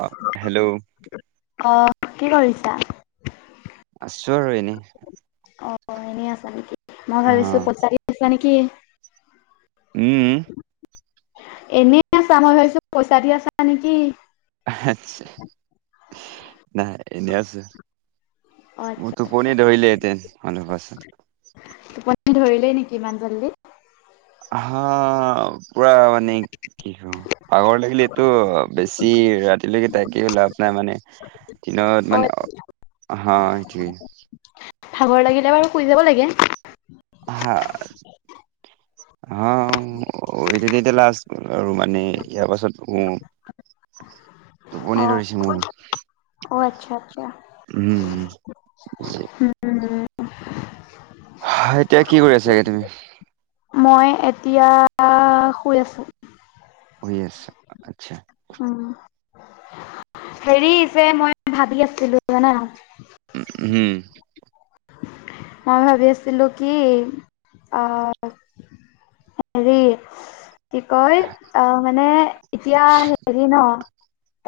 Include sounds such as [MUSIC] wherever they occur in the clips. অক, hello? অ', কি কৰিছা? আছো আৰু এনেই। অ', অ', এনে আছা নেকি মই অ ভাবিছো পইচা দি আছিলা নেকি? উম। এনেই আছা মই ভাবিছো পইচা দি আছা নেকি? নাই এনে আছোঁ, অ', আচ্ছা মোৰতো আচ্ছা। টোপনি ধৰিলেহেঁতেন অলপ পাছত। টোপনি ধৰিলেই নেকি ইমান জল্দী? হ, পুৰা মানে কি ভাগৰ লাগিলেটো বেছি ৰাতিলৈকে থাকিও লাভ নাই মানে দিনত মানে অ', সেইটোৱে। ভাগৰ লাগিলে বাৰু শুই যাব লাগে। হা। অ', এটো এতিয়া লাষ্ট আৰু মানে ইয়াৰ পাছত শু। [INAUDIBLE] টোপনি অ', ধৰিছে মোৰ। অ', আচ্ছা আচ্ছা। উম। উম, হয়, এতিয়া কি কৰি আছা চাগে তুমি? মই এতিয়া শুই আছোঁ। শুই আছা, আচ্ছা। উম, হেৰি যে মই ভাবি আছিলো জানা। উম, হম্। মই ভাবি আছিলোঁ কি, আ হেৰি কি কয় আ, মানে এতিয়া হেৰি ন?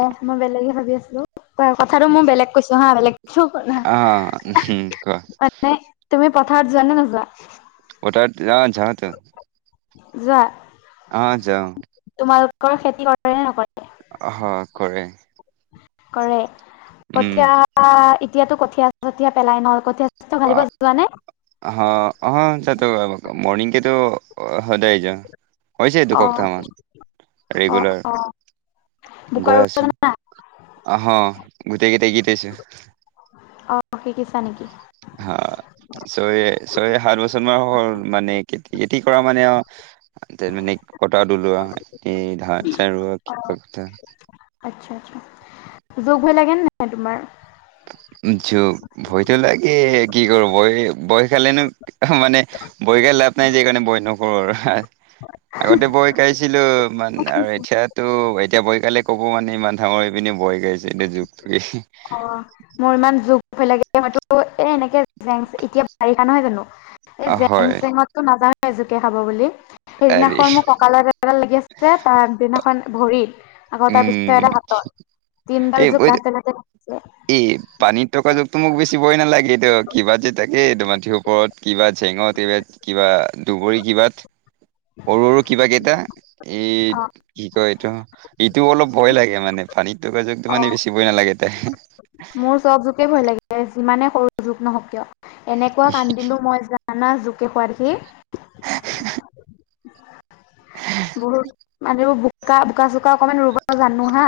অ', মই বেলেগহে ভাবি আছিলোঁ। ক-কথাটো মোৰ বেলেগ কৈছো হা বেলেগ আহ উম কোৱা [UNINTELLIGIBLE] নে, তুমি পথাৰত যোৱা নে নোযোৱা? পথাৰত অ', যাওঁ তো। যোৱা? অ', যাওঁ। তোমালোকৰ খেতি কৰে? নে নকৰে অহ, কৰে। কৰে, কঠীয়া এতিয়াতো কঠীয়া চঠীয়া পেলাই ন? কঠীয়া চঠীয়া ফালিব অ', যোৱা নে হ', অ [UNINTELLIGIBLE] অ', সদায় যাওঁ। হৈছে অ দুসপ্তাহমান, অ ৰেগুলাৰ। অ বোকা গৈ ৰুব আছোঁ। জানা হ', গোটেই কেইটা গীতাইছো। অ', শিকিছা নেকি? হ, ছয়-ছয় সাত বছৰমানান হ'ল, মানে খেতি খেতি কৰা মানে আৰু [UNINTELLIGIBLE] মানে কটা দোলোৱা, এই ধান চান ৰোৱা [UNINTELLIGIBLE] আচ্ছা, আচ্ছা। জোক ভয় লাগে নাই তোমাৰ? জোক? ভয়টো লাগে কি কৰিবা ভয়, ভয় খালেনো মানে ভয় খাই লাভ নাই যে সেইকাৰণে বয় নকৰোঁ আৰু [UNINTELLIGIBLE] আগতে বয় খাইছিলোঁ মান আৰু এতিয়াতো এতিয়া বয়কালে কব মানে ইমান ডাঙৰ হৈ পিনে বয় খাইছে এই জোক অ মোৰ ইমান জোক ভয় লাগে মইতো এ, এনেকে জেং এতিয়া বাৰিষা নহয় জানোঁ? এই জেং হয় চেঙতো নাযাৱে জোকে খাব বুলি। আৰে সেইদিনাখন মোৰ কঁকালত এডাল লাগি আছিলে, তাৰ আগদিনাখন ভৰিত। আকৌ তাৰ পিছদিনা উম এডাল হাতত। তিনডাল জোক লাটে, লাটে লাগিছে। এ, পানীত থকা জোকটো মোক বেছি ভয় নালাগে, এইটো কিবা যে তাকে এইটো এইটো মাটিৰ ওপৰত কিবা জেঙত এইবা কিবা দুবৰী কিবাত, সৰু, সৰু কিবা কেইটা এই অ কি কয় এইটো, এইটো অলপ ভয় লাগে মানে পানীত থকা জোকটো অ মানে বেছি শিকিবই নালাগে এটা মোৰ চব জোকে ভয় লাগে, যিমানে সৰু জোক নহক কিয়। এনেকুৱা কান্দিলো মই জা আনা জোকে খোৱা দেখি। বহুত মানে এইবোৰ বোকা, বোকা চোকা অকণমান ৰুব জানোঁ হা,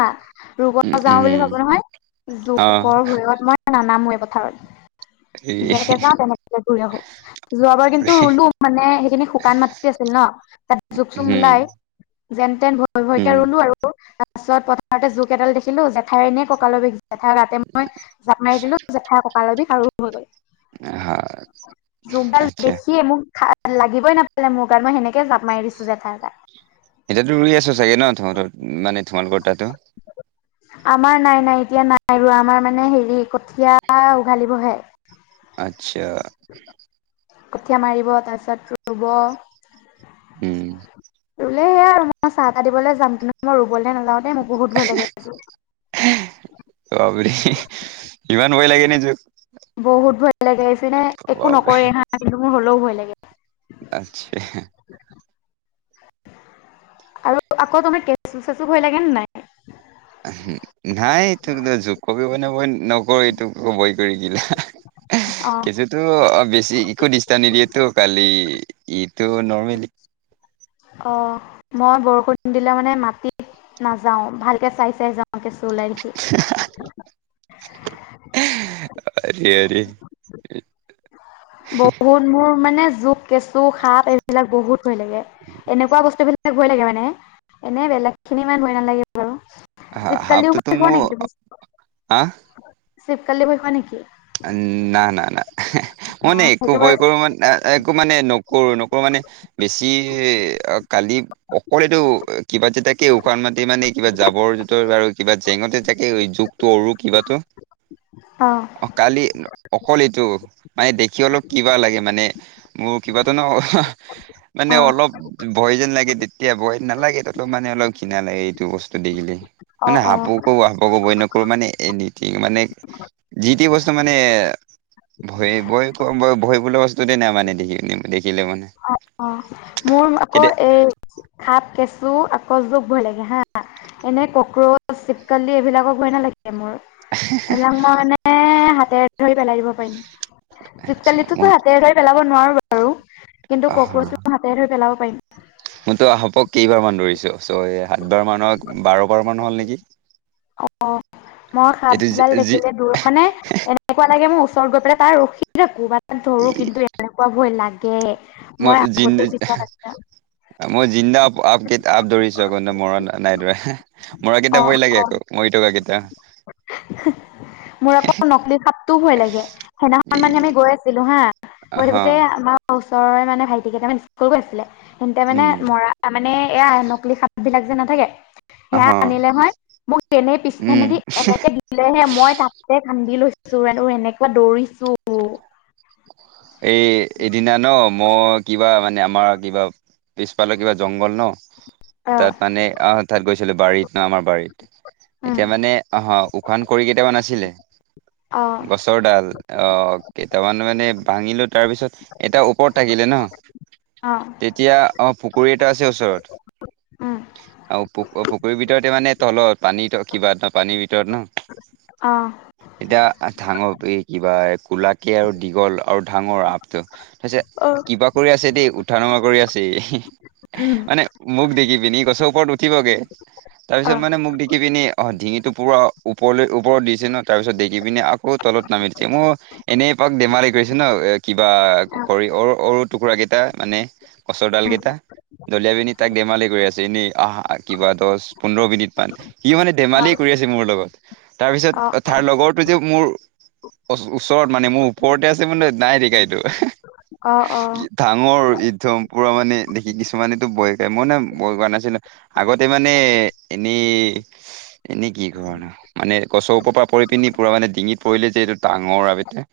ৰুব উম যাওঁ বুলি উম ভাবোঁ নহয়, অ জোকৰ ভয়ত মই নানামোৱে পথাৰত। এই যেনেকে যাওঁ তেনেকে ঘূৰি আহোঁ। যোৱাবাৰ কিন্তু ৰুলো মানে সেইখিনি শুকান মাতি আছিল ন, তাত জোক চোক উম নোলাই যেন তেন ভয়, ভয়কে উম ৰুলো আৰু। তাৰ পাছত পথাৰতে জোক এডাল দেখিলোঁ, জেঠাইৰ এনে কঁকালৰ বিষ জেঠাইৰ গাতে মই জাপ মাৰি দিলোঁ, জেঠাইৰ ককালৰ বিষ আৰু হৈ গ'ল। হা জোক ডাল আচ্ছা দেখিয়ে মোক খা লাগিবই নাপালে মোৰ গাত, মই সেনেকেই জাঁপ মাৰি দিছোঁ জেঠাইৰ গাত। এতিয়াতো ৰুই আছ চাগে ন তহঁতৰ, মানে তোমালোকৰ তাতো? আমাৰ নাই, নাই এতিয়া নাই ৰুৱা, আমাৰ মানে হেৰি কঠিয়া উঘালিবহে। আচ্ছা। কঠিয়া মাৰিব, তাৰপিছত ৰুব। উম। ৰুলে সেয়া [UNINTELLIGIBLE] মই চাহা কৰিবলে যাম কিন্তু মই ৰুবলৈ নাযাওঁদে মোৰ বহুত ভয় লাগে। [UNINTELLIGIBLE] ইমান ভয় লাগে নে জোক বহুত ভয় লাগে [UNINTELLIGIBLE] একো বাপৰে নকৰে হা। [UNINTELLIGIBLE] মোৰ হ'লেও ভয় লাগে। আতছা। আৰু আকৌ তুমি কেঁচু চেচু ভয় লাগে নে নাই? নাই এই তোক জোক কবি মানে বই নকৰো এইটো ভয় কৰি কিলে। অ কেঁচুটো বেছি একো দিষ্টাপ নিদিয়েতো কালি ইটো নৰ্মেলি অ মই বৰষুণ দিলে মানে মাটি নাযাও ভালকে চাই চাই যাওঁ। কেঁচু ওলাই দেখি। [UNINTELLIGIBLE] বহুত মোৰ মানে জুক কেঁচু সাপ এইবিলাক বহুত ভয় লাগে। এনেকুৱা বস্তুবিলাক ভয় লাগে মানে, এনেই বেলেগখিনি ইমান ভয় নালাগে বাৰু। হা চিৱকলিও হাফটোতো ভয় খোৱা মোৰ নেকি তুমি, আহ চিপকলি ভয় খোৱা নেকি? উম না না না। মই অ মানে একো সেইটো ভয় বাৰু কৰোঁ মানে একো মানে নকৰো নকৰো মানে বেছি কালি অকলেতো কিবা যে তাকে উশান মাটি মানে কিবা জাবৰ জোতৰ আৰু কিবা জেঙতে তাকে জোক তৰু কিবাটো অ। অ কালি অকল এইটো, মানে দেখি অলপ কিবা লাগে মানে মোৰ কিবাতো ন মানে অ অলপ ভয় যেন লাগে তেতিয়া ভয় নালাগে তলপ মানে অলপ কিণা লাগে এইটো বস্তু দেখিলে। অ মানে অ হাপো কো হাপকো বই নকৰো মানে এনিথিং মানে যিটি বস্তু মানে ভয় ভয় খোৱা ভয় বোলা বস্তু নাই মানে, দেখি দেখিলে মানে। অ' অ', মোৰ আকৌ কেতিয়া এই খাপ, কেঁচু আকৌ যুক ভয় লাগে হা। এনে কক্ৰচ, চিপকালি এইবিলাকক ভয় নালাগে মোৰ। [UNINTELLIGIBLE] এইবিলাক মই মানে হাতেৰে ধৰি পেলাই দিব পাৰিম। আচ্ছা মই চীপকলিতোটো হাতেৰে ধৰি পেলাব নোৱাৰো বা কিন্তু আহা কক্ৰচটো হাতেৰে ধৰি পেলাব পাৰিম। মইতো সাপক কেইবাৰমান ধৰিছোঁ, ছ' এই সাতবাৰ মানা বাৰ বাৰমান হ'ল নেকি? অ', মই সাপ এইটো যি দাল যি দেখিলে দূৰ, মানে এনেকুৱা লাগে মোৰ ওচৰত গৈ পেলাই তাৰ ৰখি কবাত এটা ধৰো কিন্তু এনেকুৱা ভয় লাগে। মই জিন্দ আগতে পিছত মই জিন্দা আপ আপ কে আপ ধৰিছো আকৌ, মৰা নাইদৰা [UNINTELLIGIBLE] মৰা কেইটা অ', ভয় লাগে অ'। আকৌ, মৰি থকা কেইটা। মোৰ আকৌ নকলি সাপটোও ভয় লাগে, সেইদিনাখন ই মানে আমি গৈ আছিলো হা গৈ হা থাকোতে আমাৰ ওচৰৰে মানে ভাইটি কেইটামানে স্কুল গৈছিলে, সিহঁতে মানে উম মৰা তাৰমানে এয়া নকলি সাপবিলাক যে নাথাকে, সেয়া হ আনিলে হয় মোক এনেই পি উম সেনেদি এনেকে দিলেহে মই তাতে কান্দি লৈছো, আৰু এনেকুৱা দৌৰিছো। এই এদিনা ন' মই কিবা মানে আমাৰ কিবা পিছ ফালে কিবা জংঘল ন'। অ তাত মানে আহ তাত গৈছিলো বাৰীত ন' আমাৰ বাৰীত, উম এতিয়া মানে আহ শুকান খৰি কেইটামান আছিলে। অ', অতৰ দাল অ' কেইটামান মানে ভাঙিলোঁ তাৰপিছত এটা ওপৰত থাকিলে ন' অ', এতিয়া অ' পুখুৰী এটা আছে ওচৰত উম',। আৰু প' পুখুৰীৰ ভিতৰতে মানে তলত, পানী কিবা ন' পানীৰ ভিতৰত ন' অ', এতিয়া ডাঙৰ কি কিবা কোলাকে আৰু দীঘল আৰু ডাঙৰ সাপটো তি অ কিবা কৰি আছে দেই, উঠা নমা কৰি আছে উম মানে মোক দেখি পিনে গছৰ ওপৰত উঠিবগে, তাৰ অ অ পিছত মানে মোক দেখি পিনে অ', ডিঙিটো পূৰা ওপৰলৈ ওপৰত দিছে ন', তাৰপিছত দেখি পিনে আকৌ তলত নামি দিছে মোৰ এনেই পাক বেমাৰ হৈ কৰিছে ন' এ' কিবা, খৰি অ' সৰু টুকুৰাকেইটা মানে কছৰ ডাল উম কেইটা, দলিয়া পিনে তাক ধেমালি কৰি আছোঁ এনেই। আহা কিবা দহ পোন্ধৰ মিনিটমান, সি মানে ধেমালিয় অ কৰি আছে মোৰ লগত। অ তাৰপিছত তাৰ লগৰটো যে মোৰ ওচৰত মানে মোৰ ওপৰতে আছে, মই মানে নাই দেখা এইটো। অ', অ',। ই- ডাঙৰ একদম পুৰা মানে, দেখি কিছুমানেতো ভয় খাই মই না ভয় খোৱা নাছিলো। আগতে মানে এনে এনে কি ঘণ মানে গছৰ ওপৰ পৰা পৰি পিনে, পুৰা মানে ডিঙিত পৰিলে যে এইটো ডাঙৰ সাপ এটা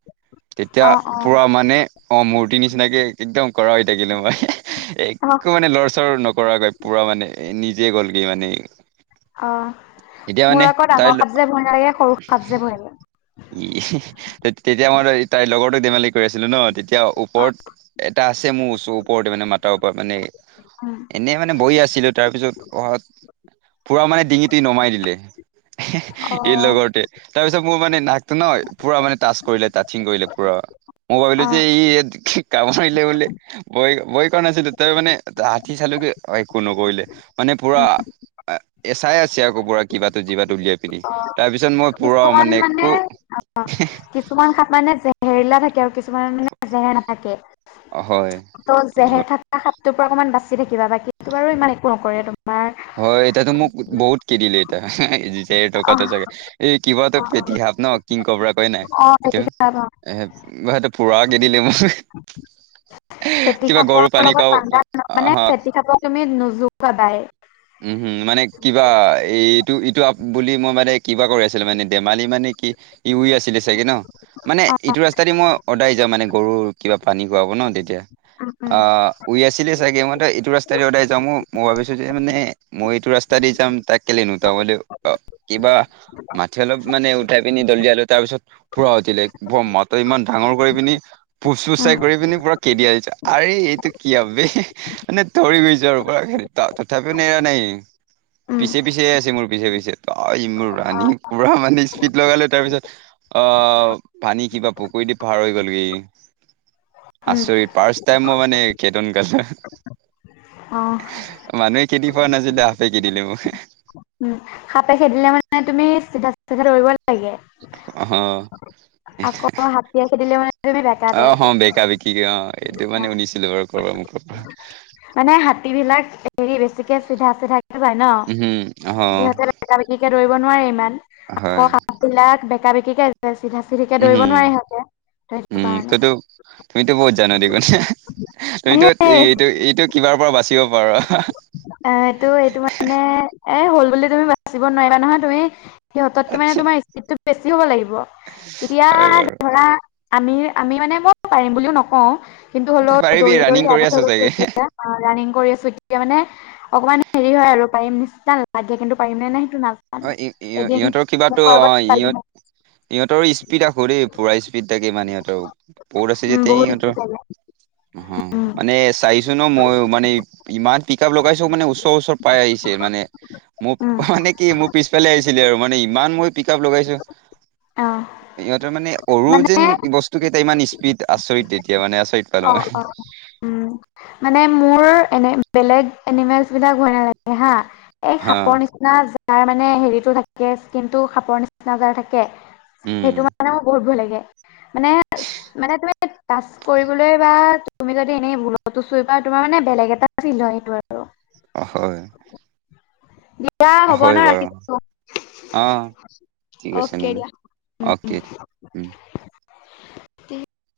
তেতিয়া অ পুৰা মানে, অ' মূৰ্তি নিচিনাকে একদম খাৰা হৈ থাকিলো মই অ অ একো মানে লৰাচৰ নকৰাকৈ, পুৰা মানে নিজে গ'লগৈ মানে। অ', এতিয়া মানে মোৰ আকৌ তাই ডাঙৰ ল- সাপ যে ভয় নালাগে, সৰু কাপ যে ভয় লাগে। ই' তেতিয়া মানে তাইৰ লগৰতো ধমালি কৰি আছিলে ন', তেতিয়া ওপৰত এটা আছে মোৰ ওচৰ ওপৰতে, মানে মথাৰ ওপৰত মানে উম, এনেই মানে বহি আছিলো তাৰ পিছত অহাত পুৰা মানে ডিঙিটো নমাই দিলে। এই অ', লগৰতোৱে তাৰ পিছত মোৰ মানে নাটকো নহ পুৰা মানে টাচ কৰিলে কি কৰিলে পুৰা মই ভাবিলো অ', যে ই কাম কৰিলে বোলে ভয়-ভয় কৰা নাছিলো তই মানে হাতী চালো কি একো নকৰিলে মানে পুৰা উম, এ চাই আছে আকৌ পুৰা কিবা যিভাটো উলিয়াই পিনি তাৰপিছত মই পুৰা মানে একো কিছুমান সাপ মানে জেহেৰিলা থাকে আৰু কিছুমান মানে জেহেৰ নাথাকে হয় ত জেহেৰ ধৰ থকা সাপটোৰ পৰা অকনমান বাচি থাকিবা বাকী বাৰু ইমান একো নকৰে তোমাৰ হয় এতিয়াতো মোক বহুত কে দিলে এতিয়া দেৰ টকাাতটো অ', চাগে এই কিবা অ', ফেটিসাপ ন কিং কবৰা কৈ নাই অ', ফেটি সেইটো সাপ অ', এ সেটো পুৰা খেদিলে মোক ফেটী কিবা সাপৰ গৰু পানী লগত খোৱা পাঙ্গা মানে আহ ফেটী সাপক তুমি নোযোকাবা উম, হম মানে কিবা এই ইটো ইটো আপ বুলি মই মানে কিবা কৰি আছিলো মানে ধেমালি মানে কি ই উই আছিল চাগে ন মানে অ', এইটো ৰাস্তা দি মই সদায় যাওঁ মানে গৰুৰ কিবা পানী খোৱাব ন তেতিয়া। উম, উম, অ শুই আছিলে চাগে মই এইটো ৰাস্তাৰে সদাই যাও মই ভাবিছো যে মানে মই এইটো ৰাস্তাই দি যাম তাক কেলে নোঠাম বুলি কিবা মাটি অলপ মান উথাই পিনি দলিয়ালো তাৰপিছত পুৰা উঠিলে ব মা তই ইমান ডাঙৰ কৰি পিনি ফুচ ফুচাই উম, কৰি পিনি পুৰা কেতিয়া আইছা আৰে এইটো কি আবে মানে তৰি গৈছে আৰু পা তথাপ টো এৰা নাই উম, পিছে পিছে আছে মোৰ পিছে পিছে ত ই মোৰ ৰানি পুৰা মানে স্পিদ লগালো তাৰ পিছত অ পানী কিবা পুখুৰী দি পাৰ হৈ গ'লগে ই উম, আচৰিত ফাৰ্চ টাইম মই মানে খেদন‌ খালা অ', মানুহে খেদি পোৱা নাছিলে সাপে খেদিলে মোক উম সাপে খেদিলে মানে তুমি চিধা চিধা দৌৰিব লাগে অ হ আৰু হাতীয়ে খেদিলে মানে তুমি বেকা অ হ তেৰকে বেকা বেকি অ এইটো মানে শুনিছিলো বাৰু কৰবাৰ মুখৰ পৰা মানে হাতী বিলাক হেৰি বেছিকে চিধা চিধাকে যায় উম ন অহ সিহঁতে বেকা বেকিকে দৌৰিব নোৱাৰে ইমান হয় সাপবিলাক বেকা বেকীকে আছে চিধা চিধিকে উম দৌৰিব নোৱাৰে সিঁহতে সেইটো উম কাৰণে ততো তুমিতো বহুত জান দেখোন তুমিতো সেই এইটো এইটো কিবাৰ পৰা বাচ চিব পাৰা অ এইটো এইটো মানে এ হ'ল বুলি তুমি বাচিব নোৱাৰিবা নহয় তুমি সিহঁতকে মানে আচ্ছা তোমাৰ স্পীডটো বেছি হ'ব লাগিব এতিয়া হয় বাৰু ধৰা আমি আমি মানে মই পাৰিম বুলিও নকওঁ কিন্তু তই হলেও পাৰিবি দৌৰি দৌৰি ৰানিং কৰি আদত আছ হৈ গৈছে চাগে এতিয়া অ ৰানিং কৰি আছো এতিয়া মানে অকণমান হেৰি হয় আৰু পাৰিম নিচিনা লাগে কিন্তু পাৰিম নে নোৱাযৰিম সেইটো নাজা অ ই ই ইহঁতৰ কিবাটো অ ইঅত ইহঁতৰ স্পীডা ভৰি পুৰা স্পীড থাকে মানে ইহঁতৰ বহুত আছে উম যে বহুত ইহতৰ ইচ্ছা লাগে। অ উম মানে চাইছো ন মইও মানে ইমান পিক আপ লগাইছো মানে ওচৰ ওচৰ পাই আহিছে মানে মোক উম মানে কি মোৰ পিছফালে আহিছিলে আৰু মানে ইমান মই পিক আপ লগাইছো অ ইহঁতৰ মানে অৰু যেন মানে বস্তু কেইটা ইমান স্পীড আচৰিত তেতিয়া মানে আচৰিত পালো অ মই অ উম মানে মোৰ এনে বেলেগ এনিমেলচ বিলাক ভয় নালাগে হা এই হা সাপৰ নিচিনা য তাৰ মানে হেৰিটো থাকে স্কিনটো সাপৰ নিচিনা যাৰ থাকে উম সেইটো মান মানে মোৰ বহুত ভয় লাগে মানে মানে তুমি- তাচ কৰিবলৈ বা তুমি যদি এনেই ভুলটো চুই পায় তোমাৰ মানে বেলেগ এটা আছিল হয় সেইটো আৰু হয়। [UNINTELLIGIBLE] দিয়া হ'ব ন হয় বাৰু ৰাখিছো অ ঠিক আছে অকে নহ'লে দিয়া। অকে উম।